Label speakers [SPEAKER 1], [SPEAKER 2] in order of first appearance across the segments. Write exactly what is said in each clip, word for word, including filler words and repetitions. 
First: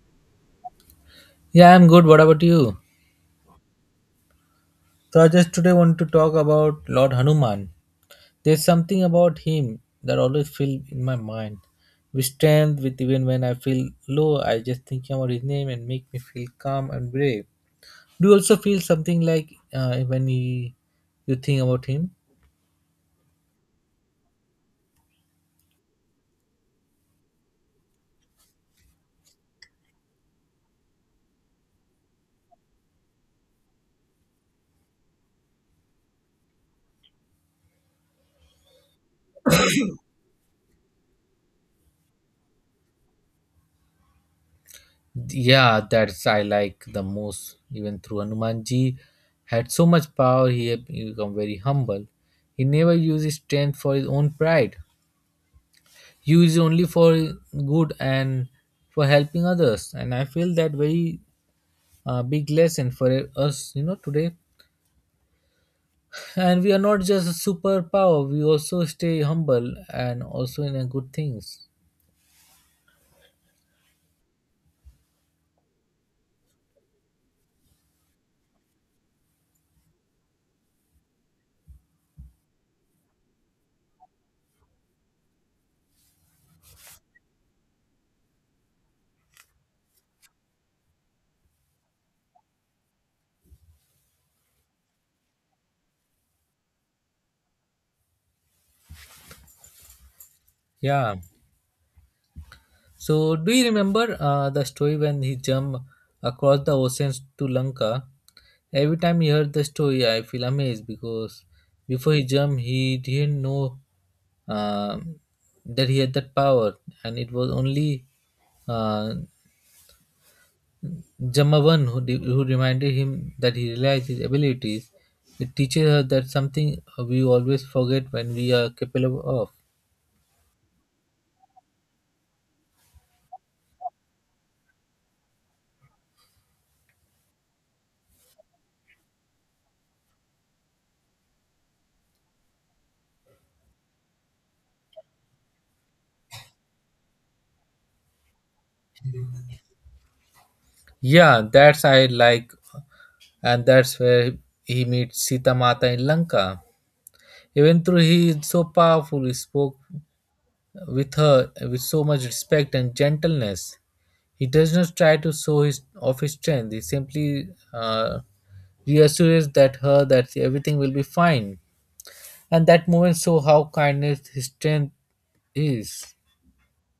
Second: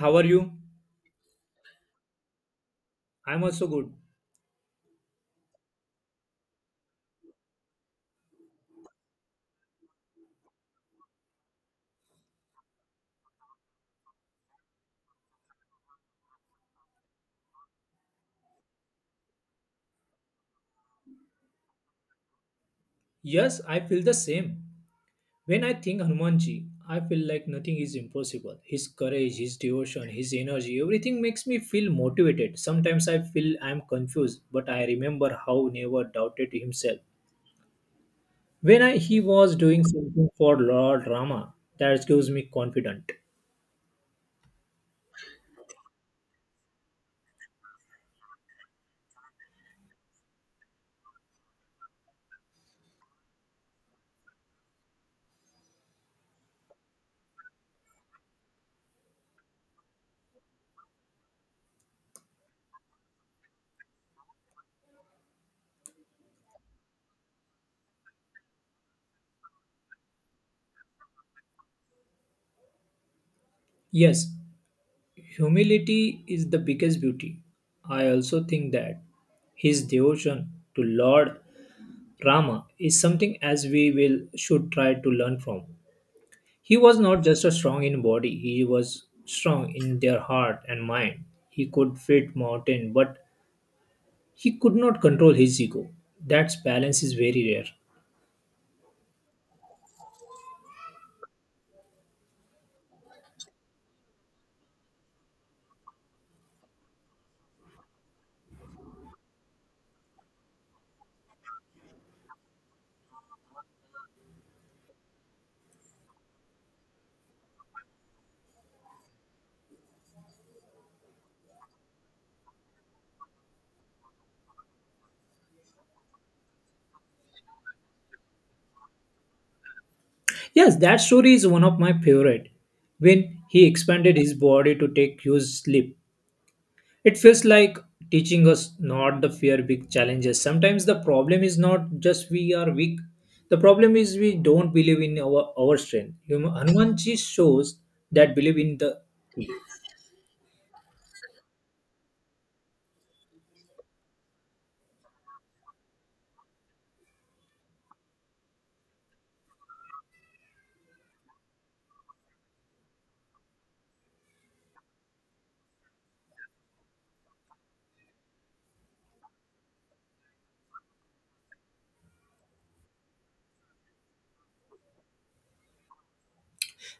[SPEAKER 1] How are you?
[SPEAKER 2] Yeah, I'm good. What about you?
[SPEAKER 1] I'm also good.
[SPEAKER 2] So I just today want to talk about Lord Hanuman. There's something about him that always fill in my mind. With strength, with even when I feel low, I just think about his name and make me feel calm and brave. Do you also feel something like uh, when he, you think about him?
[SPEAKER 1] Yes, I feel the same. When I think Hanumanji, I feel like nothing is impossible. His courage, his devotion, his energy, everything makes me feel motivated. Sometimes I feel I'm confused, but I remember how never doubted himself. When I, he was doing something for Lord Rama, that gives me confidence.
[SPEAKER 2] Yeah, that's I like the most. Even through Hanumanji had so much power, he had become very humble. He never used his strength for his own pride. Use only for good and for helping others, and I feel that very uh, big lesson for us you know today. And we are not just a superpower, we also stay humble and also in a good things.
[SPEAKER 1] Yes, humility is the biggest beauty. I also think that his devotion to Lord Rama is something as we will should try to learn from. He was not just a strong in body, he was strong in their heart and mind. He could fit mountain, but he could not control his ego. That balance is very rare.
[SPEAKER 2] Yeah, so do you remember uh, the story when he jumped across the oceans to Lanka? Every time he heard the story, I feel amazed because before he jumped, he didn't know um that he had that power, and it was only uh, Jamavan who, de- who reminded him that he realized his abilities. It teaches her that something we always forget when we are capable of.
[SPEAKER 1] Yes, that story is one of my favorite. When he expanded his body to take huge leap, it feels like teaching us not to fear big challenges. Sometimes the problem is not just we are weak. The problem is we don't believe in our, our strength. Hum- Hanuman ji shows that believe in the
[SPEAKER 2] Yeah, that's I like, and that's where he meets Sita Mata in Lanka. Even though he is so powerful, he spoke with her with so much respect and gentleness. He does not try to show his off his strength. He simply uh, reassures that her that everything will be fine. And that moment show how kindness his strength is.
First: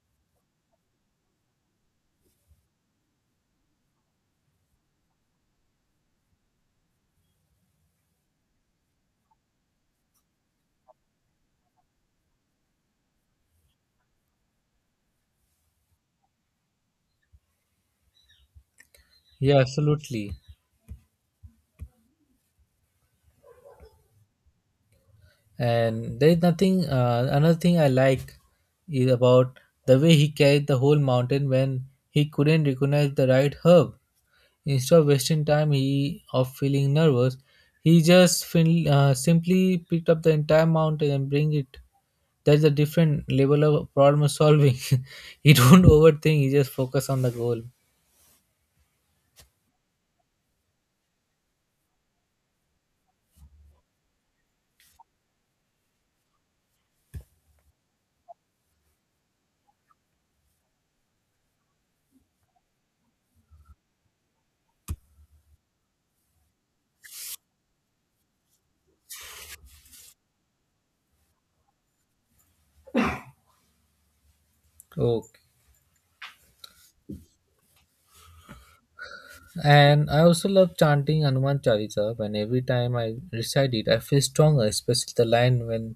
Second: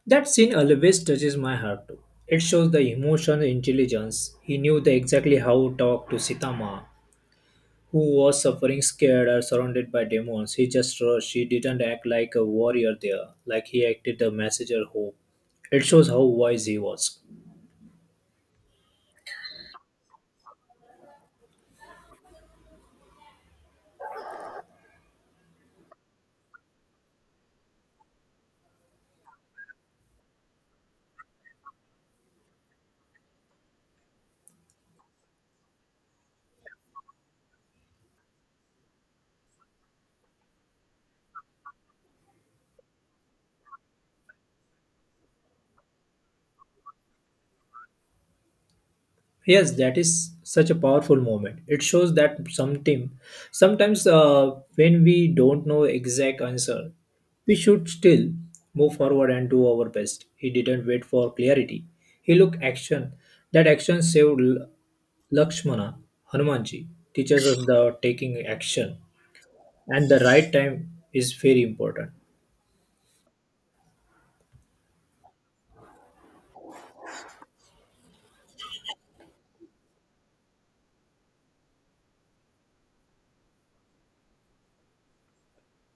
[SPEAKER 1] that scene always touches my heart too. It shows the emotional intelligence. He knew the exactly how to talk to Sitama, who was suffering scared or surrounded by demons. He just rushed. He didn't act like a warrior there, like he acted the messenger hope. It shows how wise he was.
[SPEAKER 2] Yeah, absolutely. And there is nothing. Uh, another thing I like is about the way he carried the whole mountain when he couldn't recognize the right herb. Instead of wasting time he of feeling nervous, he just fin- uh, simply picked up the entire mountain and bring it. That's a different level of problem solving. He don't overthink. He just focus on the goal.
[SPEAKER 1] Yes, that is such a powerful moment. It shows that some team, sometimes uh, when we don't know exact answer, we should still move forward and do our best. He didn't wait for clarity. He looked action. That action saved L- Lakshmana, Hanumanji, teaches us the taking action and the right time is very important.
[SPEAKER 2] Okay. And I also love chanting Hanuman Chalisa. When every time I recite it, I feel stronger, especially the line when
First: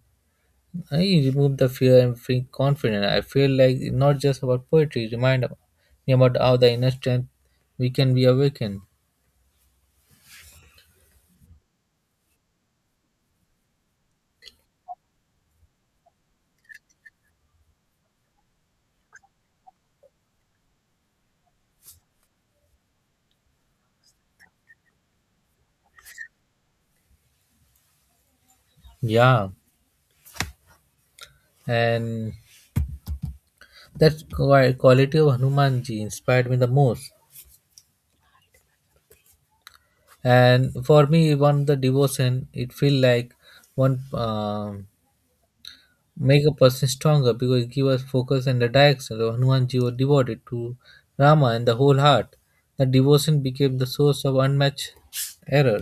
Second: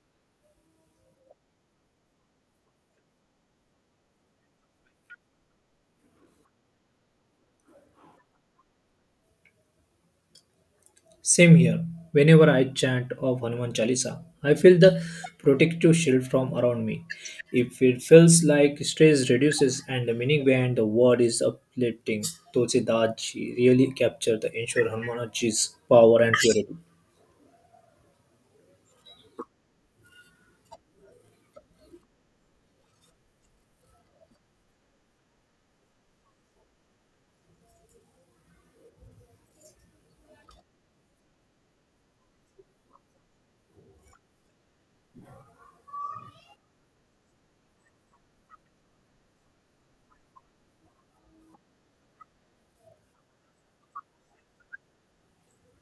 [SPEAKER 2] I remove the fear and feel confident. I feel like it's not just about poetry. Remind me about how the inner strength we can be awakened.
[SPEAKER 1] Same here. Whenever I chant of Hanuman Chalisa, I feel the protective shield from around me. If it feels like stress reduces and the meaning behind the word is uplifting, Tulsidaji really captured the ensure Hanumanji's power and purity.
[SPEAKER 2] Yeah. And that qui- quality of Hanumanji inspired me the most. And for me, one the devotion it feel like one um make a person stronger because it give us focus and the direction. So Hanumanji was devoted to Rama and the whole heart. The devotion became the source of unmatched error.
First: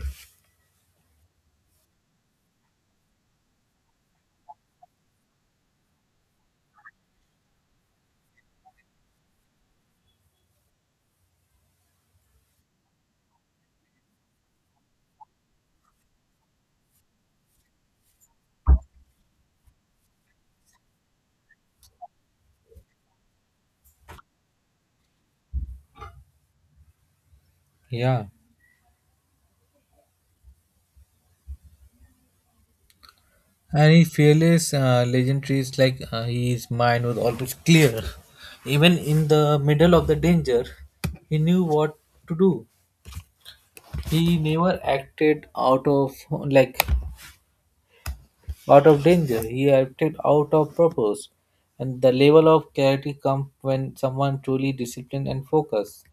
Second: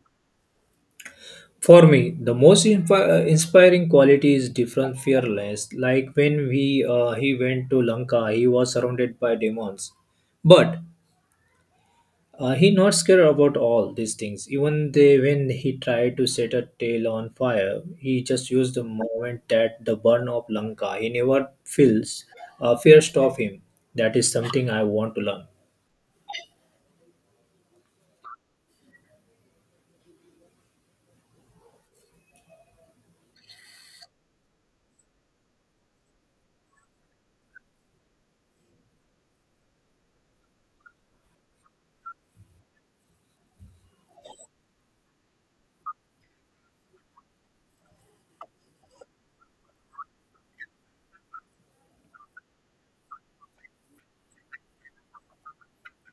[SPEAKER 1] For me, the most infi- uh, inspiring quality is different fearless. Like when we uh, he went to Lanka, he was surrounded by demons, but uh, he not scared about all these things. Even they, when he tried to set a tail on fire, he just used the moment that the burn of Lanka. He never feels uh, fear stop him. That is something I want to learn.
[SPEAKER 2] Yeah, and he fearless uh, legendary is like uh, his mind was always clear, even in the middle of the danger, he knew what to do. He never acted out of like out of danger. He acted out of purpose. And the level of clarity comes when someone truly disciplined and focused.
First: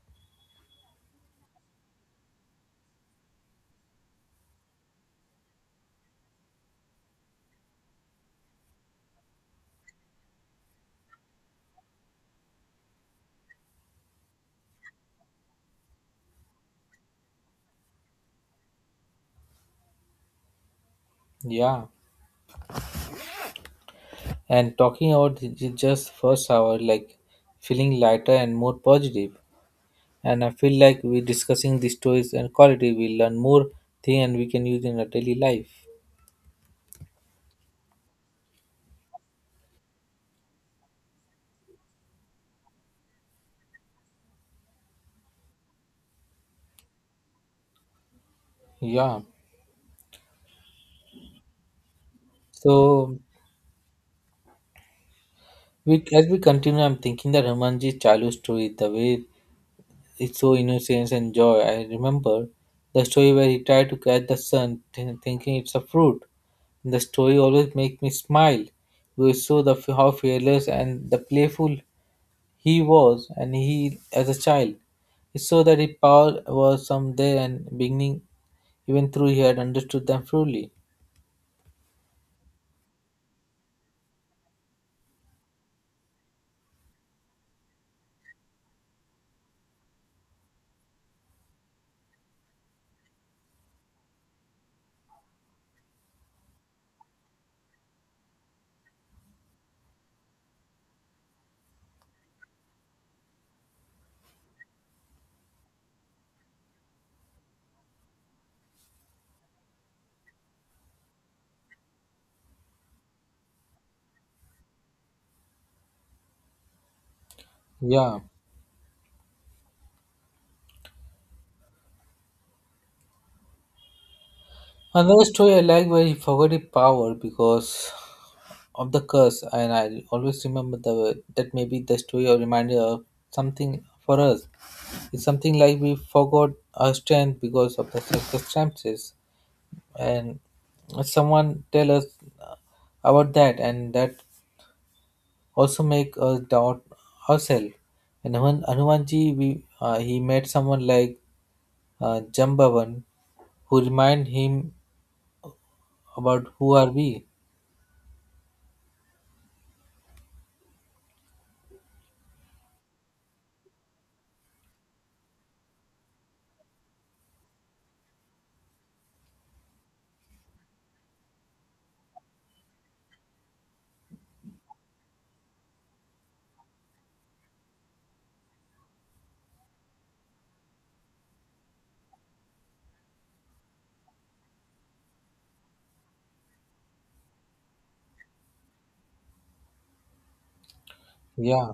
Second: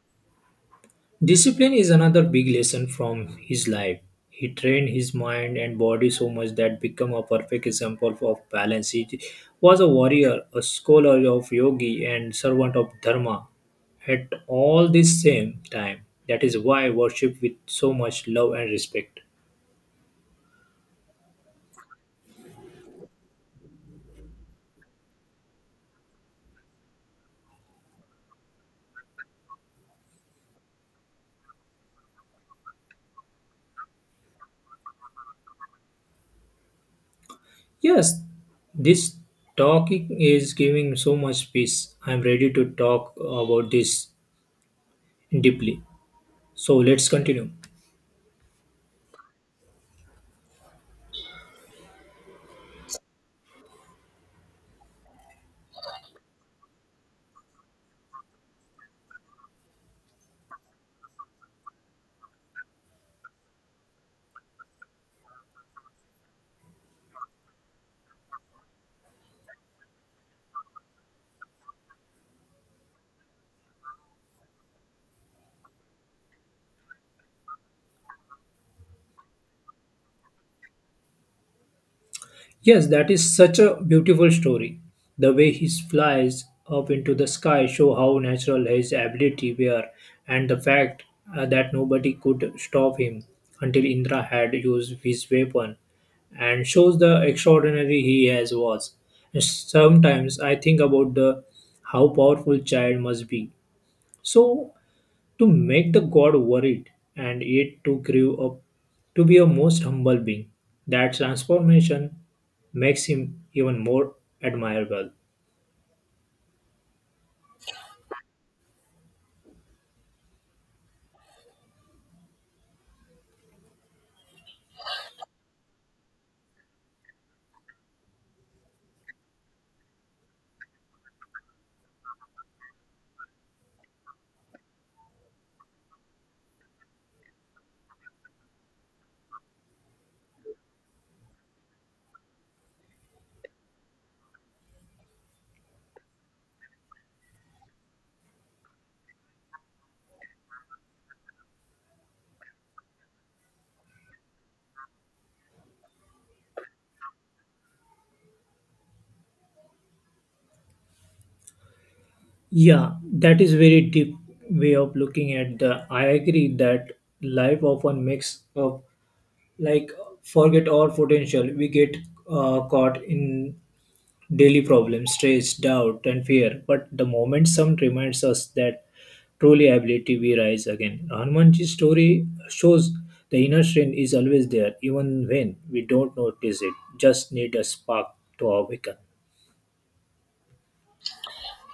[SPEAKER 1] Discipline is another big lesson from his life. He trained his mind and body so much that became a perfect example of balance. He was a warrior, a scholar of yogi, and servant of dharma at all the same time. That is why worship with so much love and respect.
[SPEAKER 2] Yeah. And talking about j- j- just first hour, like feeling lighter and more positive. And I feel like we discussing these stories and quality, we learn more thing and we can use in our daily life.
[SPEAKER 1] Yes, this talking is giving so much peace. I am ready to talk about this deeply. So let's continue.
[SPEAKER 2] Yeah. So we as we continue, I'm thinking that Ramanji's childhood story, the way it's so innocence and joy. I remember the story where he tried to catch the sun, th- thinking it's a fruit. The story always makes me smile. We saw the f- how fearless and the playful he was, and he as a child. It showed that his power was some there and beginning, even though he had understood them fully.
[SPEAKER 1] Yes, that is such a beautiful story. The way he flies up into the sky show how natural his ability were and the fact uh, that nobody could stop him until Indra had used his weapon and shows the extraordinary he has was. Sometimes I think about the how powerful child must be. So to make the god worried and yet to grew up to be a most humble being. That transformation makes him even more admirable.
[SPEAKER 2] Yeah. Another story I like where he forgot his power because of the curse, and I always remember the that maybe the story or reminder of something for us. It's something like we forgot our strength because of the circumstances, and someone tell us uh, about that, and that also make us doubt ourselves. And Hanuman, Hanumanji, we uh, he met someone like uh, Jambavan, who remind him about who are we.
[SPEAKER 1] Yeah, that is very deep way of looking at the I agree that life often makes up like forget our potential. We get uh, caught in daily problems, stress, doubt, and fear. But the moment some reminds us that truly ability, we rise again. Hanumanji's story shows the inner strength is always there, even when we don't notice it. Just need a spark to awaken.
[SPEAKER 2] Yeah.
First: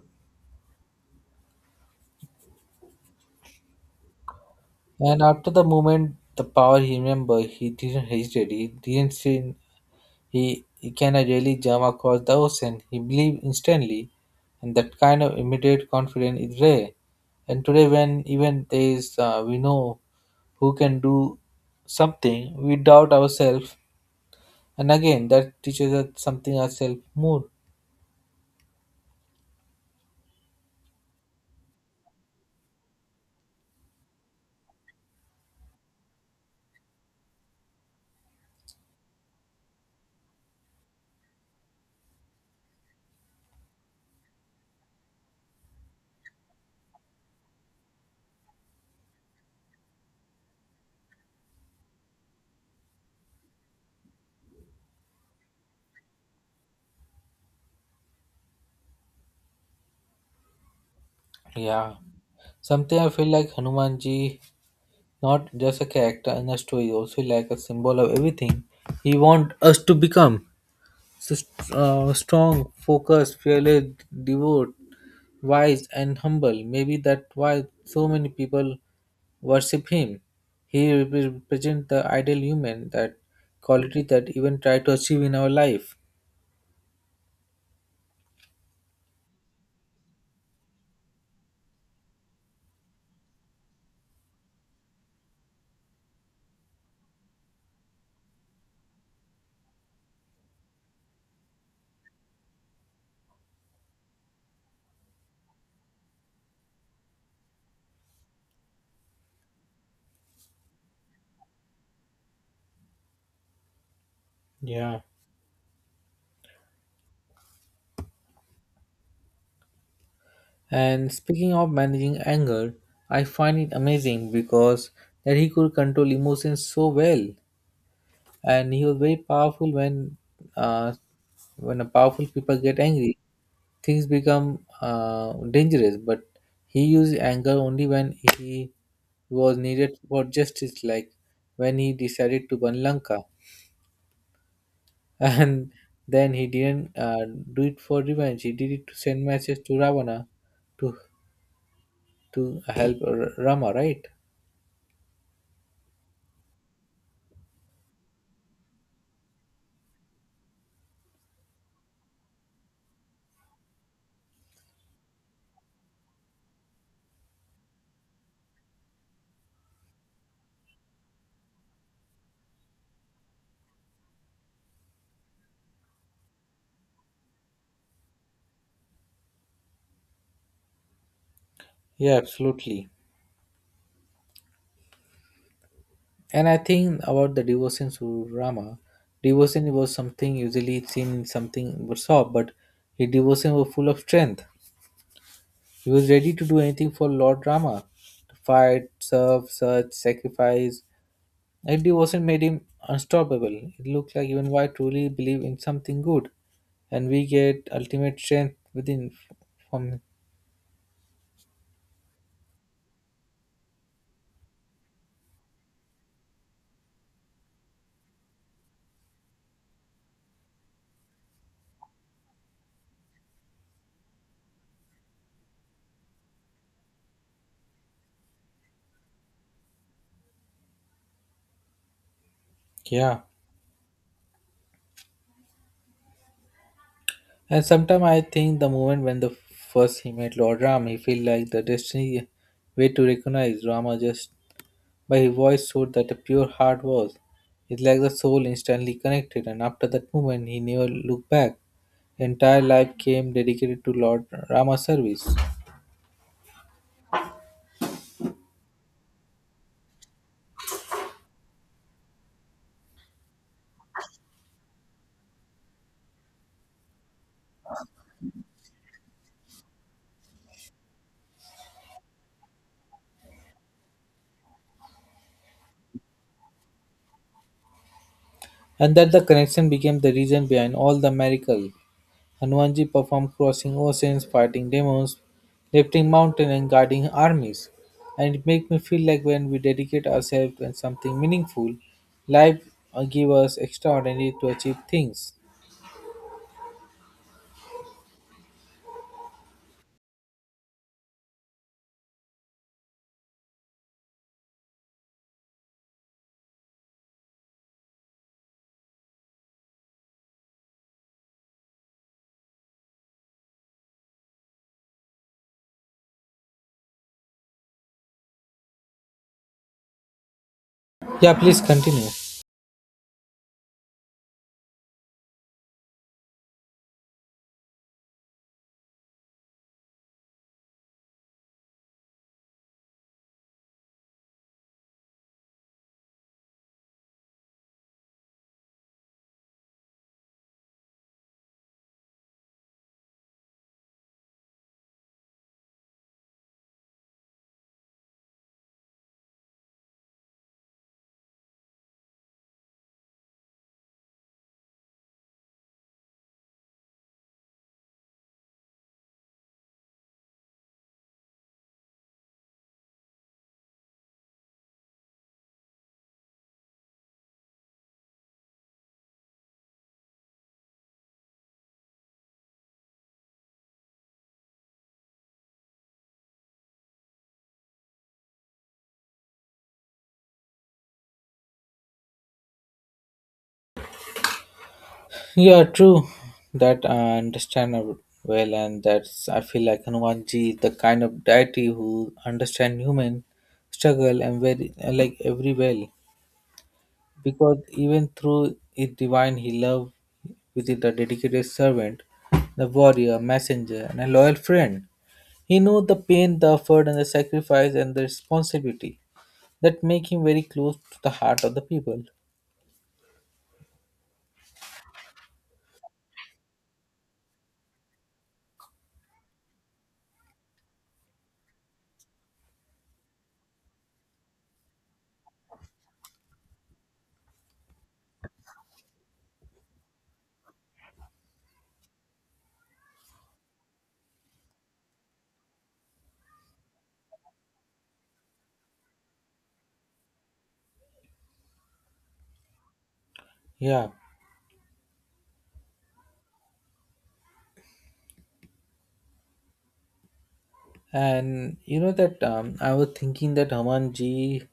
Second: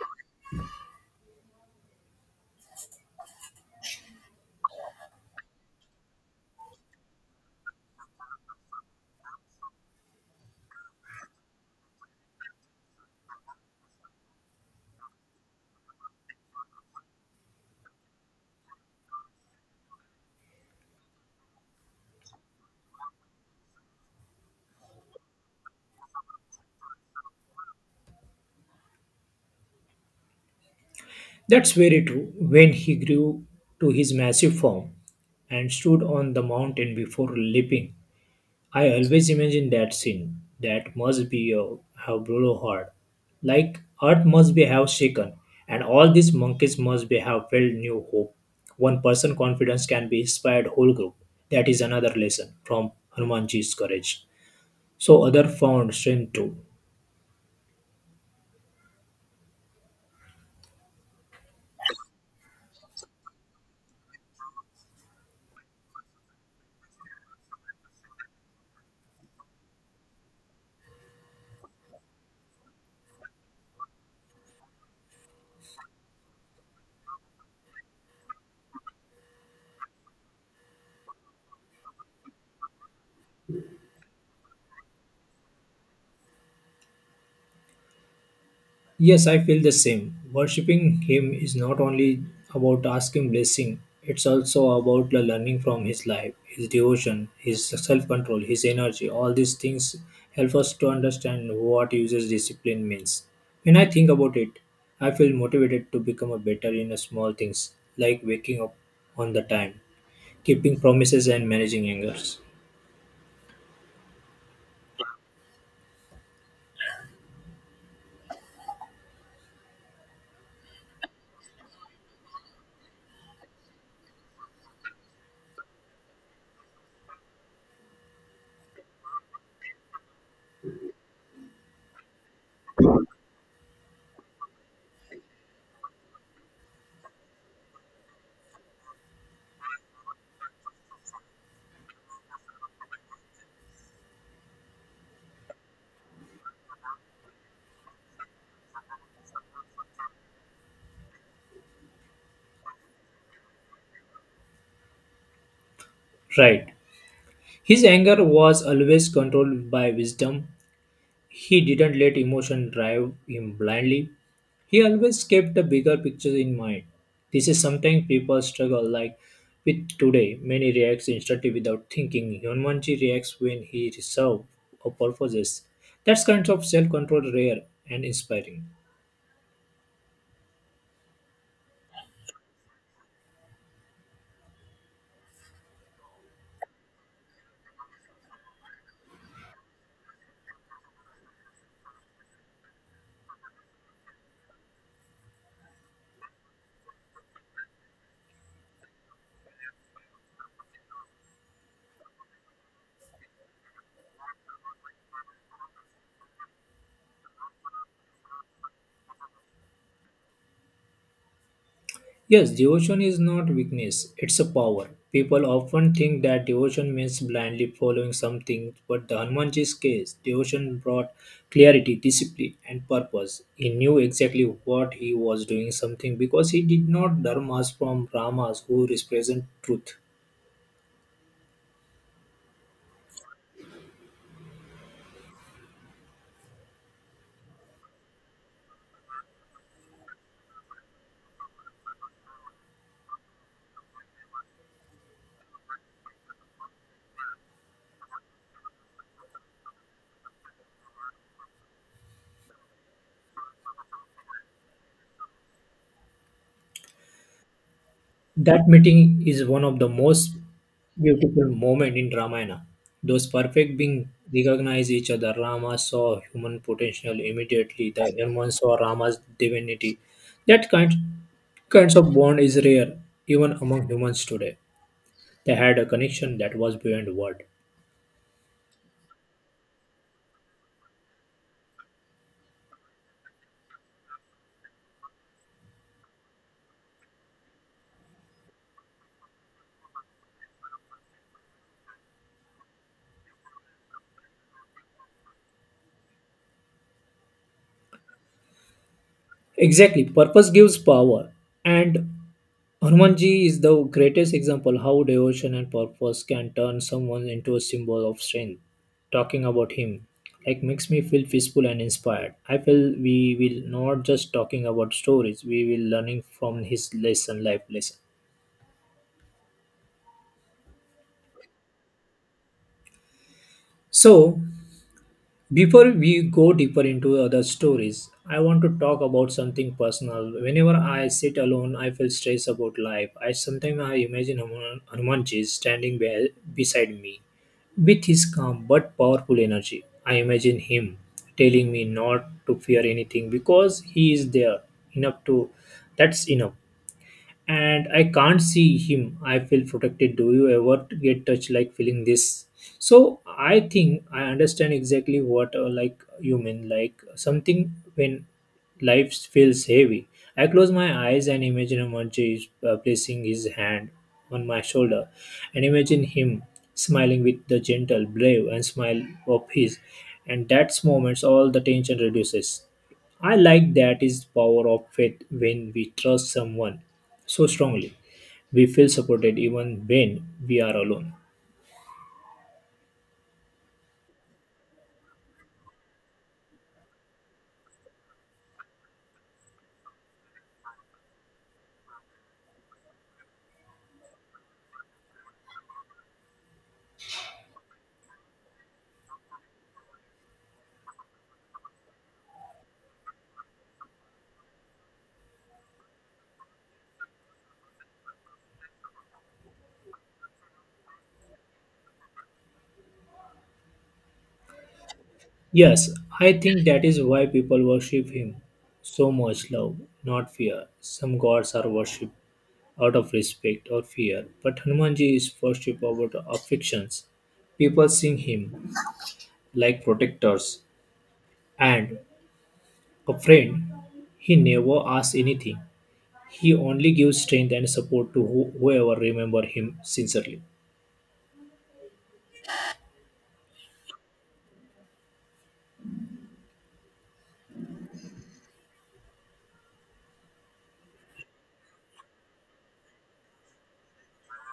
[SPEAKER 2] And after the moment, the power he remember, he didn't hesitate. He didn't say He, he can I really jump across the ocean? He believed instantly, and that kind of immediate confidence is rare. And today, when even there is, uh, we know who can do something, we doubt ourselves, and again that teaches us something ourselves more.
[SPEAKER 1] That's very true. When he grew to his massive form and stood on the mountain before leaping, I always imagine that scene. That must be uh, how brutal hard. Like earth must be have shaken, and all these monkeys must be have felt new hope. One person confidence can be inspired whole group. That is another lesson from Hanumanji's courage. So other found strength too.
[SPEAKER 2] Yeah, something I feel like Hanumanji, not just a character in a story, also like a symbol of everything he want us to become. So, uh, strong, focused, fearless, devout, wise and humble, maybe that's why so many people worship him. He represents the ideal human, that quality that even try to achieve in our life.
[SPEAKER 1] Yes, I feel the same. Worshipping Him is not only about asking blessing, it's also about the learning from His life, His devotion, His self control, His energy. All these things help us to understand what uses discipline means. When I think about it, I feel motivated to become a better in small things like waking up on the time, keeping promises, and managing angers.
[SPEAKER 2] Yeah. And speaking of managing anger, I find it amazing because that he could control emotions so well. And he was very powerful when uh, when a powerful people get angry, things become uh, dangerous, but he used anger only when he was needed for justice, like when he decided to burn Lanka. And then he didn't uh, do it for revenge, he did it to send message to Ravana to to help R- Rama, right?
[SPEAKER 1] Right. His anger was always controlled by wisdom. He didn't let emotion drive him blindly. He always kept the bigger picture in mind. This is something people struggle like with today. Many reacts instantly without thinking. Hyunmanji reacts when he serves or purposes. That's kind of self-control rare and inspiring.
[SPEAKER 2] Yeah, absolutely. And I think about the devotion to Rama. Devotion was something usually seen in something but soft, but his devotion was full of strength. He was ready to do anything for Lord Rama to fight, serve, search, sacrifice. That devotion made him unstoppable. It looked like even why truly believe in something good, and we get ultimate strength within from.
[SPEAKER 1] Yes, devotion is not weakness, it's a power. People often think that devotion means blindly following something, but the Hanumanji's case, devotion brought clarity, discipline, and purpose. He knew exactly what he was doing something because he did not dharmas from Ramas who represent truth.
[SPEAKER 2] Yeah. And sometimes I think the moment when the first he met Lord Ram, he feel like the destiny way to recognize Rama just by his voice showed that a pure heart was. It's like the soul instantly connected, and after that moment, he never looked back. Entire life came dedicated to Lord Rama's service,
[SPEAKER 1] That meeting is one of the most beautiful moments in Ramayana. Those perfect beings recognize each other. Rama saw human potential immediately. The Hanuman saw Rama's divinity. That kind kinds of bond is rare even among humans today. They had a connection that was beyond word.
[SPEAKER 2] and that the connection became the reason behind all the miracle. Hanumanji performed crossing oceans, fighting demons, lifting mountains and guiding armies. And it makes me feel like when we dedicate ourselves to something meaningful, life uh, give us extraordinary to achieve things.
[SPEAKER 1] Exactly, purpose gives power, and Hanumanji is the greatest example how devotion and purpose can turn someone into a symbol of strength. Talking about him like makes me feel peaceful and inspired. I feel we will not just talking about stories; we will learning from his lesson, life lesson.
[SPEAKER 2] Yeah, please continue.
[SPEAKER 1] So before we go deeper into other stories, I want to talk about something personal. Whenever I sit alone, I feel stressed about life. I sometimes I imagine Hanuman- Hanumanji standing be- beside me with his calm but powerful energy. I imagine him telling me not to fear anything because he is there enough to that's enough and I can't see him. I feel protected. Do you ever get touched like feeling this? So I think I understand exactly what uh, like you mean. Like something when life feels heavy. I close my eyes and imagine Amarji is uh, placing his hand on my shoulder, and imagine him smiling with the gentle, brave, and smile of his. And that's moments all the tension reduces. I like that is power of faith when we trust someone so strongly. We feel supported even when we are alone.
[SPEAKER 2] Yeah, true. That I understand ab- well, and that's I feel like Hanumanji is the kind of deity who understand human struggle and very like every well. Because even through it divine he loved within the dedicated servant, the warrior, messenger, and a loyal friend. He knew the pain, the effort, and the sacrifice and the responsibility that make him very close to the heart of the people.
[SPEAKER 1] Yes, I think that is why people worship him. So much love, not fear. Some gods are worshipped out of respect or fear, but Hanumanji is worshipped out of affections. People sing him like protectors and a friend. He never asks anything. He only gives strength and support to who- whoever remember him sincerely.
[SPEAKER 2] Yeah, and you know that um, I was thinking that Hamanji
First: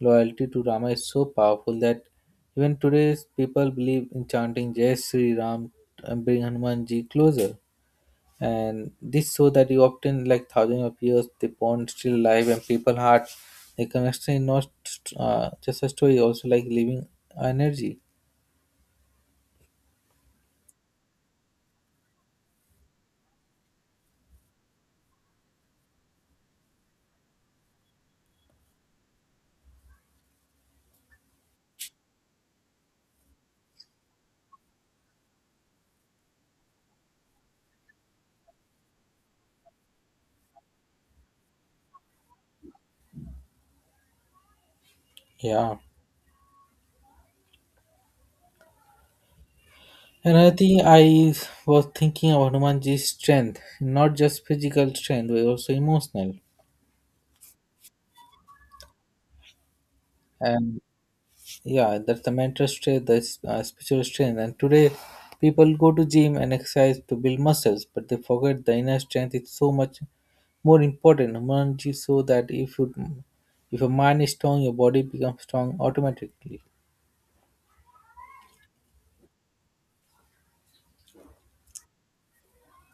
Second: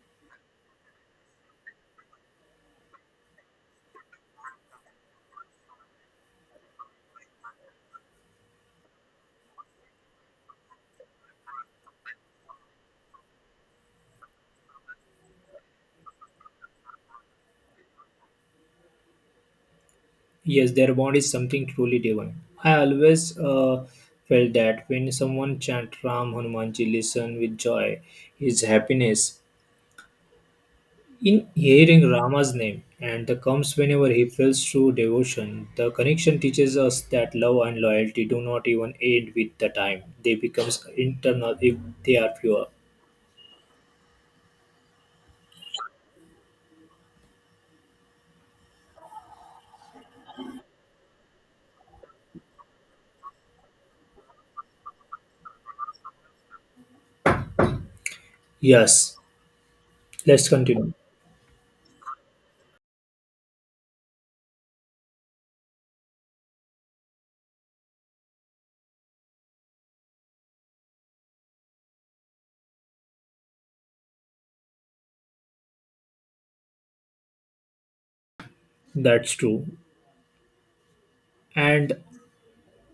[SPEAKER 2] loyalty to Rama is so powerful that even today's people believe in chanting Jai Sri Ram and bring Hanumanji closer. And this so that you obtain like thousands of years the pond still alive and people heart the connection is not uh, just a story, also like living energy.
[SPEAKER 1] Yes, their bond is something truly divine. I always uh, felt that when someone chant Ram Hanumanji, listen with joy, his happiness in hearing Rama's name, and the comes whenever he feels true devotion. The connection teaches us that love and loyalty do not even end with the time; they becomes internal if they are pure.
[SPEAKER 2] Yeah, another thing I was thinking about Hanumanji's strength, not just physical strength but also emotional.
[SPEAKER 1] Yes, let's
[SPEAKER 2] And
[SPEAKER 1] continue.
[SPEAKER 2] yeah, that's the mental strength, the s- uh, spiritual strength, and today people go to gym and exercise to build muscles, but they forget the inner strength is so much more important. Humanity so that if you if your mind is strong your body becomes strong automatically.
[SPEAKER 1] That's true. And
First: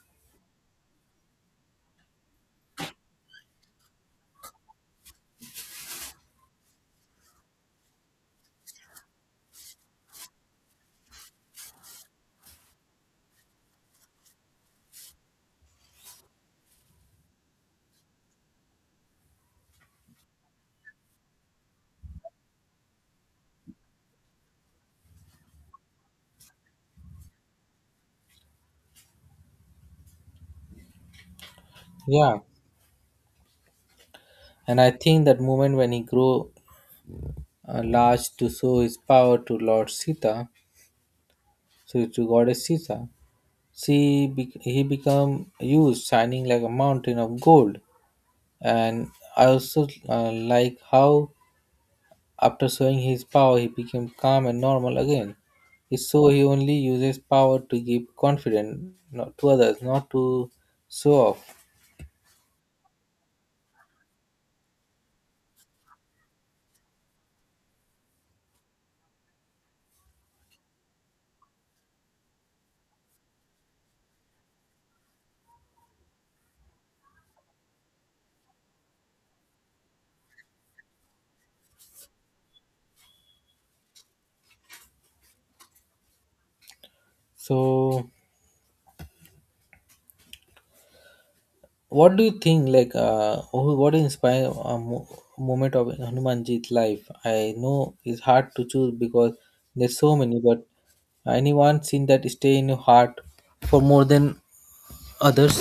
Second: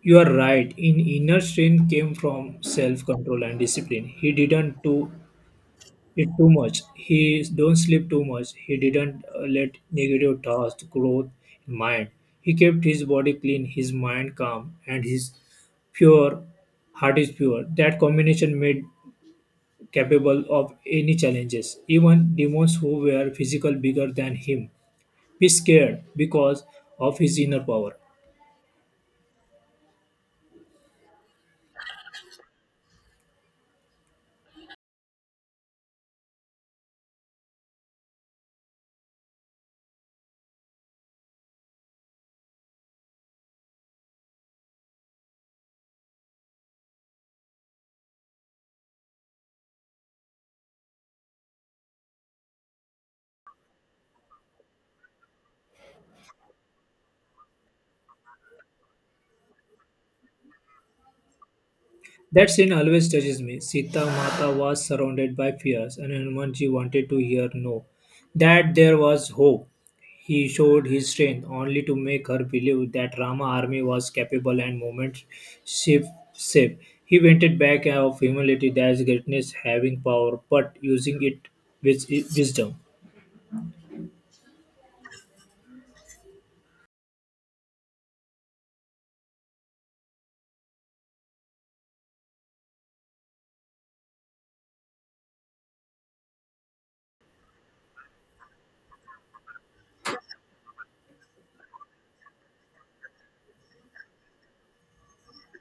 [SPEAKER 1] you are right. In inner strength came from self control and discipline. He didn't do it too much. He don't sleep too much. He didn't uh, let negative thoughts grow in mind. He kept his body clean, his mind calm, and his pure heart is pure. That combination made capable of any challenges. Even demons who were physical bigger than him be scared because of his inner power.
[SPEAKER 2] Yeah, and I think that moment when he grew uh, large to show his power to Lord Sita, so to goddess Sita, she be- he become huge shining like a mountain of gold. And I also uh, like how, after showing his power, he became calm and normal again. It's so he only uses power to give confidence, not to others, not to show off.
[SPEAKER 1] That scene always touches me. Sita Mata was surrounded by fears, and Hanumanji wanted to hear no, that there was hope. He showed his strength only to make her believe that Rama army was capable and movement safe. safe. He vented back of humility that's greatness having power but using it with wisdom.
[SPEAKER 2] So, what do you think? Like, uh, who- what inspired a mo- moment of Hanumanji's life? I know it's hard to choose because there's so many, but anyone seen that stay in your heart for more than others?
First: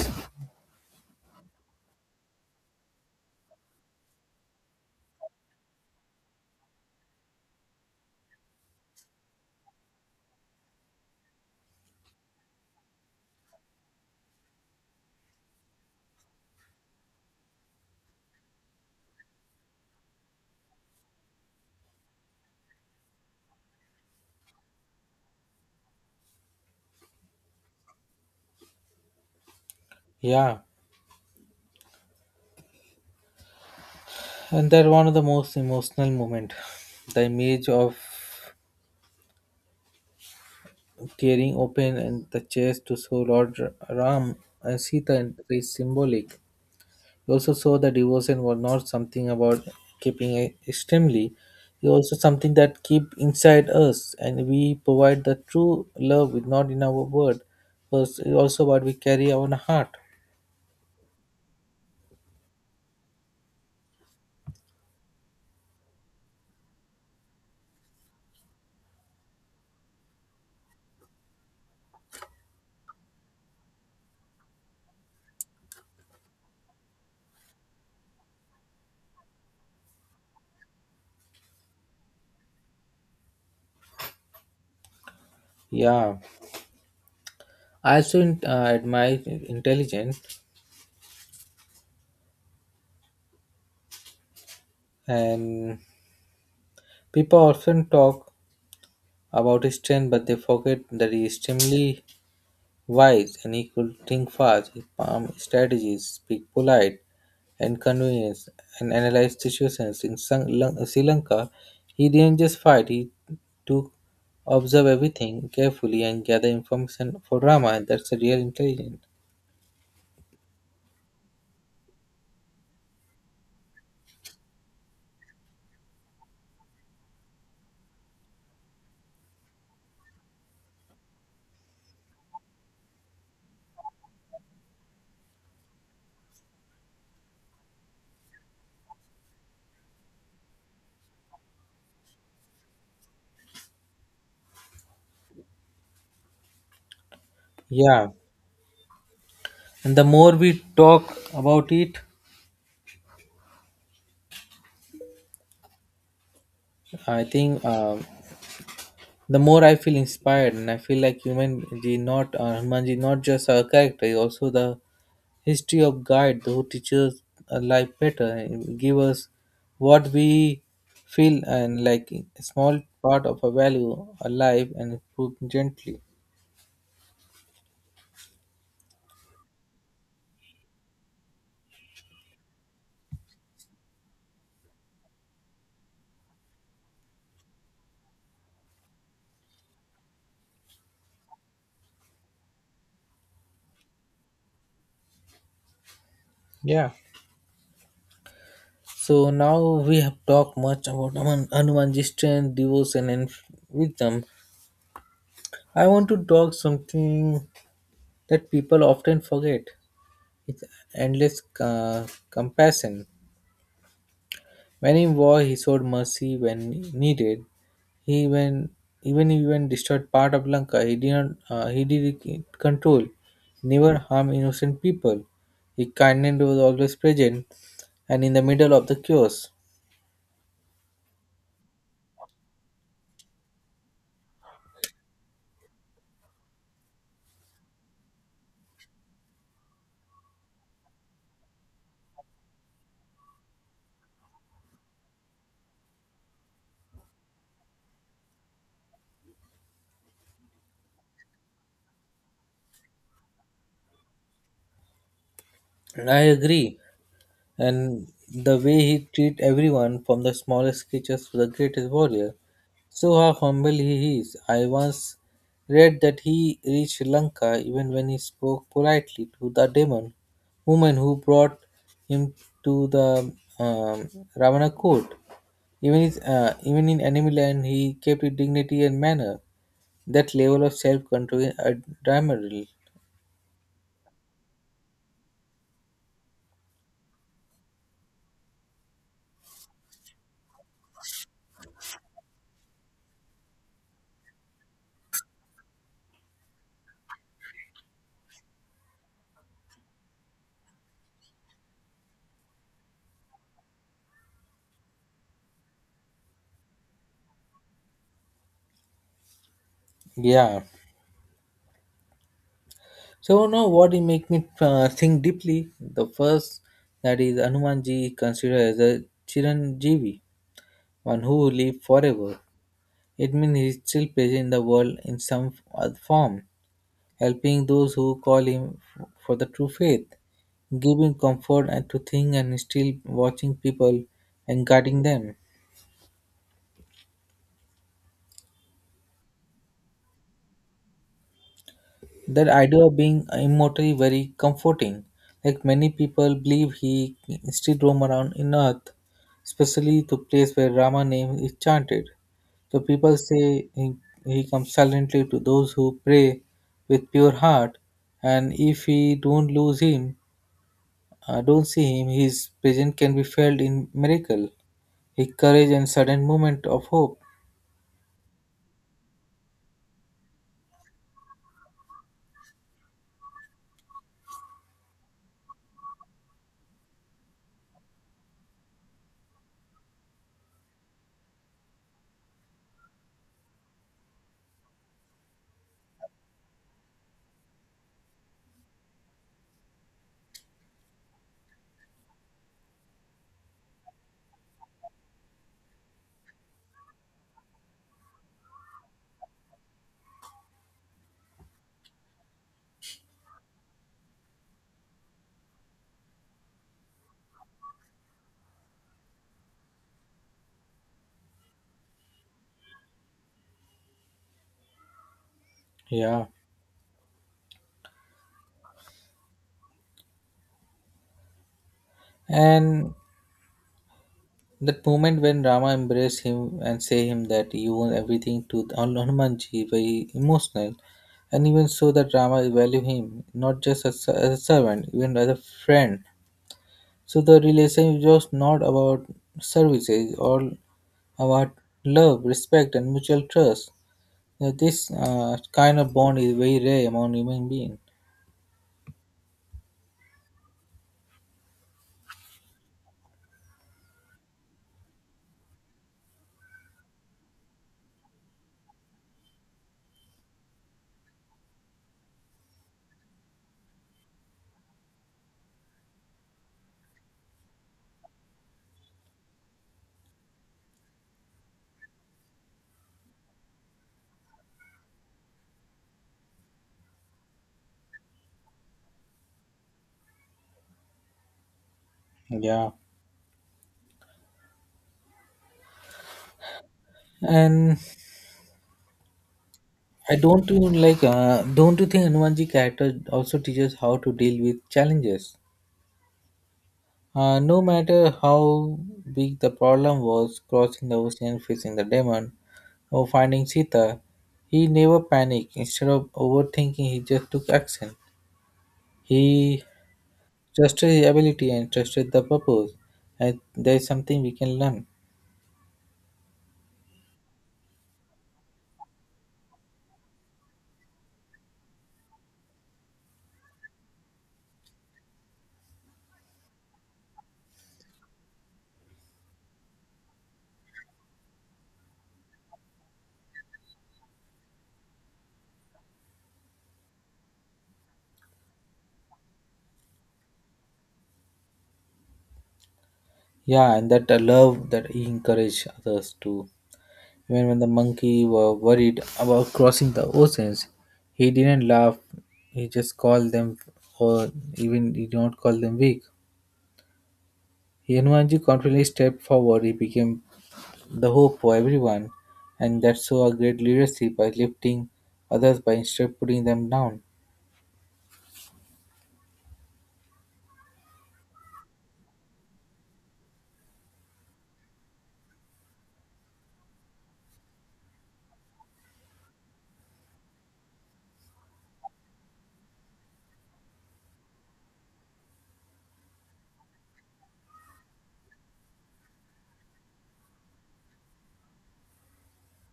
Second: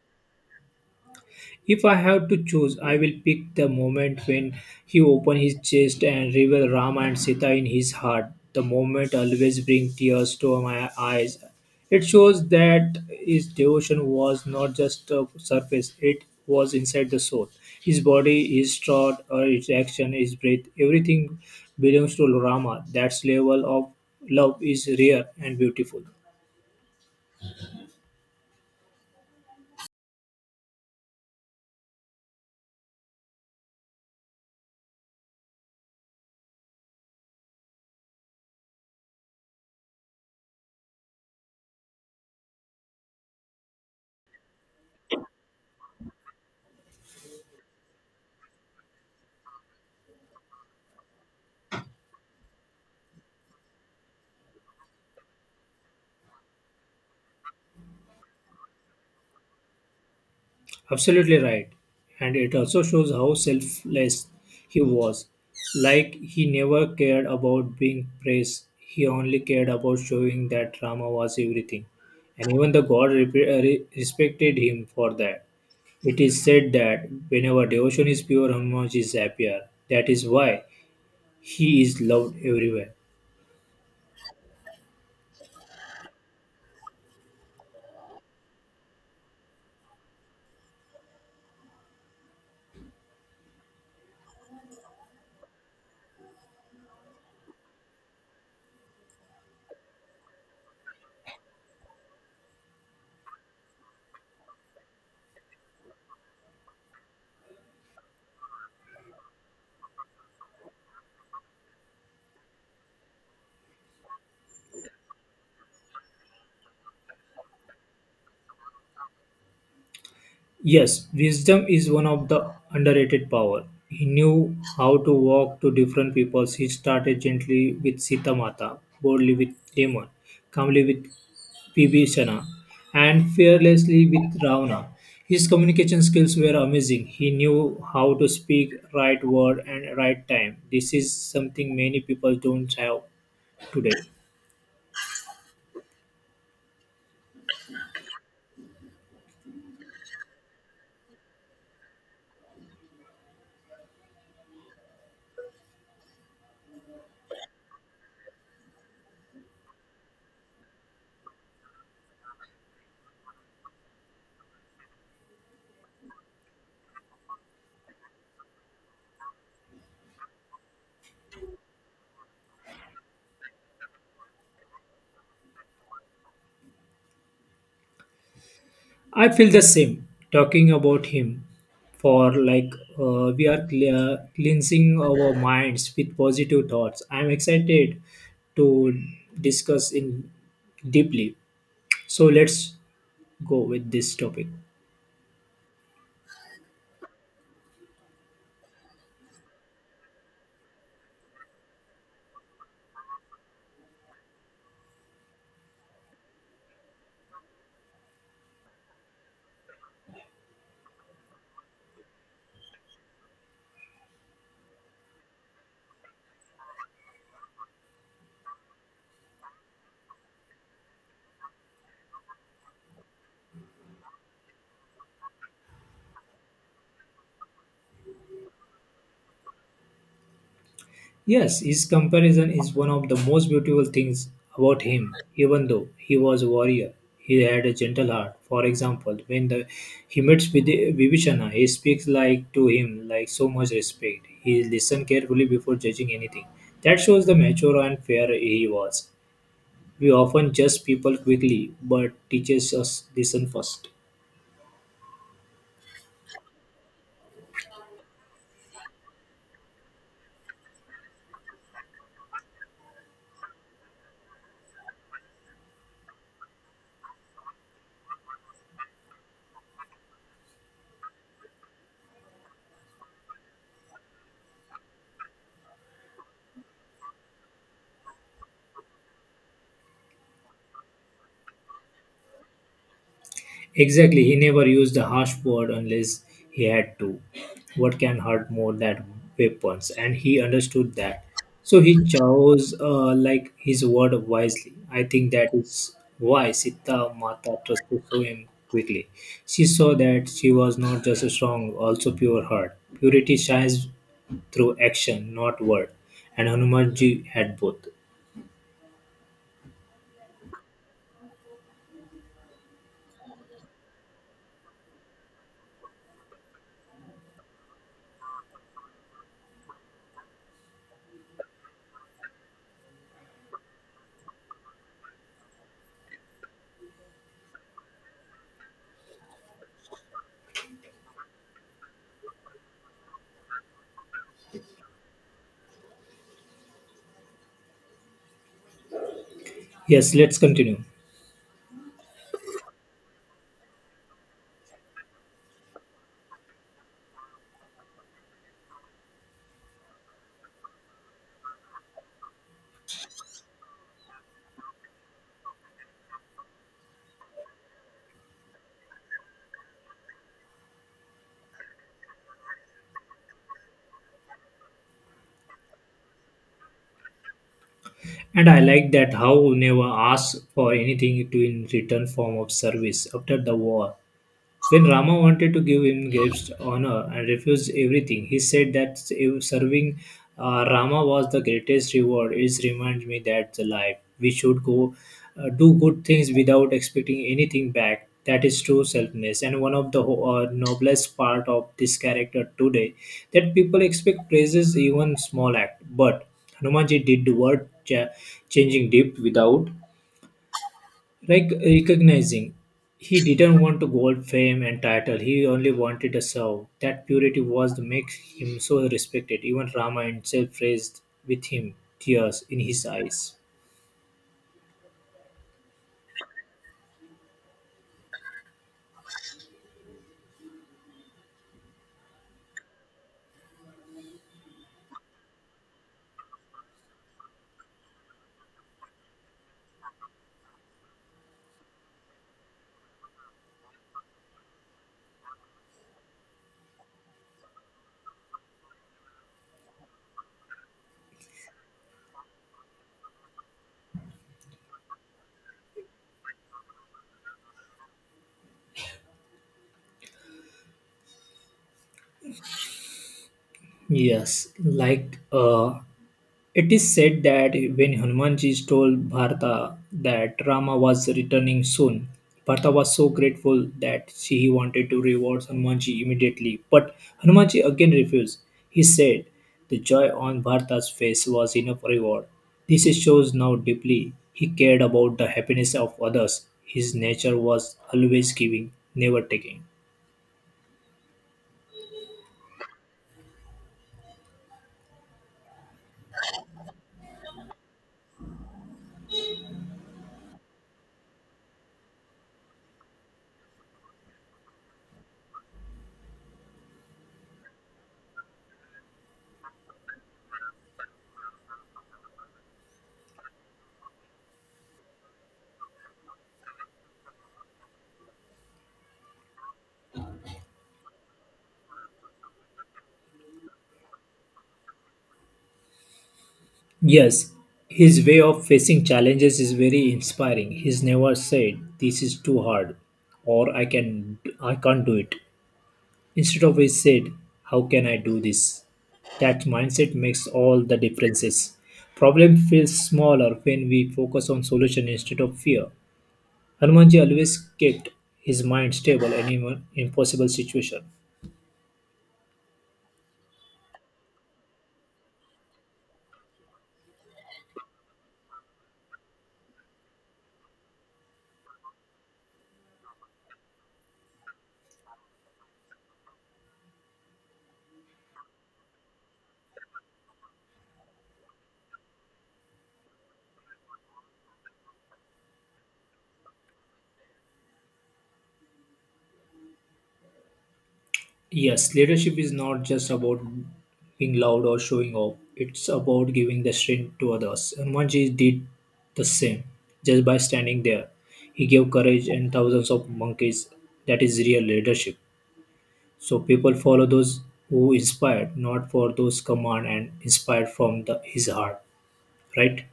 [SPEAKER 1] If I have to choose, I will pick the moment when he opened his chest and revealed Rama and Sita in his heart. The moment always brings tears to my eyes. It shows that his devotion was not just a surface, it was inside the soul. His body, his thought, or his action, his breath, everything belongs to Rama. That level of love is rare and beautiful.
[SPEAKER 2] Yeah. And that one of the most emotional moment. The image of tearing open and the chest to show Lord Ram and Sita and is symbolic. He also saw that devotion was not something about keeping it extremely. It also something that keep inside us and we provide the true love with not in our word. But it also what we carry our heart.
[SPEAKER 1] Absolutely right. And it also shows how selfless he was. Like he never cared about being praised, he only cared about showing that drama was everything. And even the god rep- uh, re- respected him for that. It is said that whenever devotion is pure, Hanuman is happier. That is why he is loved everywhere.
[SPEAKER 2] Yeah, I also uh, admire intelligence and people often talk about his strength, but they forget that he is extremely wise and he could think fast, he palm strategies, speak polite and convenience, and analyze situations. In Sang- Lan- Sri Lanka, he didn't just fight, he took observe everything carefully and gather information for drama, and that's a real intelligence.
[SPEAKER 1] Yes, wisdom is one of the underrated power. He knew how to walk to different peoples. He started gently with Sita Mata, boldly with Demon, calmly with Vibhishana, and fearlessly with Ravana. His communication skills were amazing. He knew how to speak right word and right time. This is something many people don't have today.
[SPEAKER 2] Yeah, and the more we talk about it, I think um, the more I feel inspired, and I feel like human G not uh, Hanumanji not just a character, he's also the History of guide who teaches a life better and give us what we feel and like a small part of a value alive and improve gently.
[SPEAKER 1] I feel the same talking about him for like uh, we are clear, cleansing our minds with positive thoughts. I'm excited to discuss in deeply. So let's go with this topic.
[SPEAKER 2] Yeah. So now we have talked much about Hanuman- Hanumanji's strength, devotion, and wisdom. I want to talk something that people often forget: his endless uh, compassion. When in war, he showed mercy when needed. He even even even destroyed part of Lanka. He did not uh, he did it control, never harm innocent people. His kindness was always present and in the middle of the chaos.
[SPEAKER 1] Yes, his comparison is one of the most beautiful things about him. Even though he was a warrior, he had a gentle heart. For example, when the, he meets Bidi- Vibhishana, he speaks like to him like so much respect. He listened carefully before judging anything. That shows the mature and fair he was. We often judge people quickly, but teaches us listen first.
[SPEAKER 2] And I agree. And the way he treat everyone, from the smallest creatures to the greatest warrior, so how humble he is. I once read that he reached Sri Lanka even when he spoke politely to the demon woman who brought him to the um, Ravana court. Even, his, uh, even in enemy land, he kept his dignity and manner. That level of self-control is admirable.
[SPEAKER 1] Exactly, he never used a harsh word unless he had to. What can hurt more than weapons? And he understood that. So he chose uh, like his word wisely. I think that is why Sita Mata trusted so him quickly. She saw that she was not just a strong, also pure heart. Purity shines through action, not word. And Hanumanji had both.
[SPEAKER 2] Yeah. So now what it make me uh, think deeply. The first that is Hanumanji considered as a Chiranjeevi, one who live forever. It means he is still present in the world in some other form, helping those who call him f- for the true faith, giving comfort and to think and still watching people and guiding them.
[SPEAKER 1] Yes, let's continue.
[SPEAKER 2] That idea of being immortal is very comforting. Like many people believe he still roam around in earth, especially to place where Rama name is chanted. So people say he, he comes silently to those who pray with pure heart, and if we don't lose him, Uh, don't see him. His presence can be felt in miracle, his courage and sudden moment of hope.
[SPEAKER 1] And I like that how never asked for anything to in return form of service after the war. When Rama wanted to give him gifts, honor, and refused everything, he said that if serving uh, Rama was the greatest reward. It reminds me that the life we should go uh, do good things without expecting anything back. That is true selfness, and one of the ho- uh, noblest part of this character today, that people expect praises even small act. But Hanumanji did the word cha- changing deep without like recognizing he didn't want to gold fame and title, he only wanted a serve. That purity was the makes him so respected. Even Rama himself raised with him tears in his eyes.
[SPEAKER 2] Yeah. And that moment when Rama embraced him and say him that you owe everything to Hal- Hanumanji, very emotional. And even so that Rama value him, not just as, a- as a servant, even as a friend. So the relation is just not about services, all about love, respect and mutual trust. Now, this uh, kind of bond is very rare among human beings.
[SPEAKER 1] Yes, like uh it is said that when Hanumanji told Bharata that Rama was returning soon, Bharata was so grateful that she he wanted to reward Hanumanji immediately. But Hanumanji again refused. He said the joy on Bharata's face was enough reward. This shows how deeply he cared about the happiness of others. His nature was always giving, never taking.
[SPEAKER 2] Yeah, and I don't you like uh, don't you think Hanumanji character also teaches how to deal with challenges? Uh, no matter how big the problem was, crossing the ocean, facing the demon, or finding Sita, he never panicked. Instead of overthinking, he just took action. He trusted his ability and trusted the purpose. And there is something we can learn.
[SPEAKER 1] Yes, his way of facing challenges is very inspiring. He's never said, "This is too hard," or "I can, I can't do it." Instead of he said, "How can I do this?" That mindset makes all the differences. Problem feels smaller when we focus on solution instead of fear. Hanumanji always kept his mind stable in even impossible situation.
[SPEAKER 2] Yeah, and that uh, love that he encouraged others to. Even when the monkey were worried about crossing the oceans, he didn't laugh. He just called them, or even he did not call them weak. Hanumanji confidently stepped forward. He became the hope for everyone, and that saw a great leadership by lifting others by instead of putting them down.
[SPEAKER 1] Yes, leadership is not just about being loud or showing off. It's about giving the strength to others. And Manji did the same just by standing there. He gave courage and thousands of monkeys. That is real leadership. So people follow those who inspired, not for those command and inspired from the, his heart. Right?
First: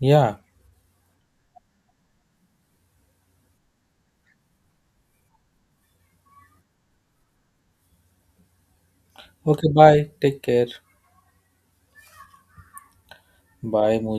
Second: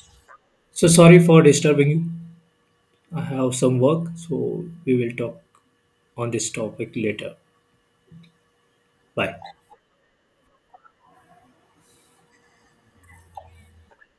[SPEAKER 2] Yeah.
[SPEAKER 1] So sorry for disturbing you. I have some work, so we will talk on this topic later. Bye.
[SPEAKER 2] Okay. Bye. Take care. Bye, Moon.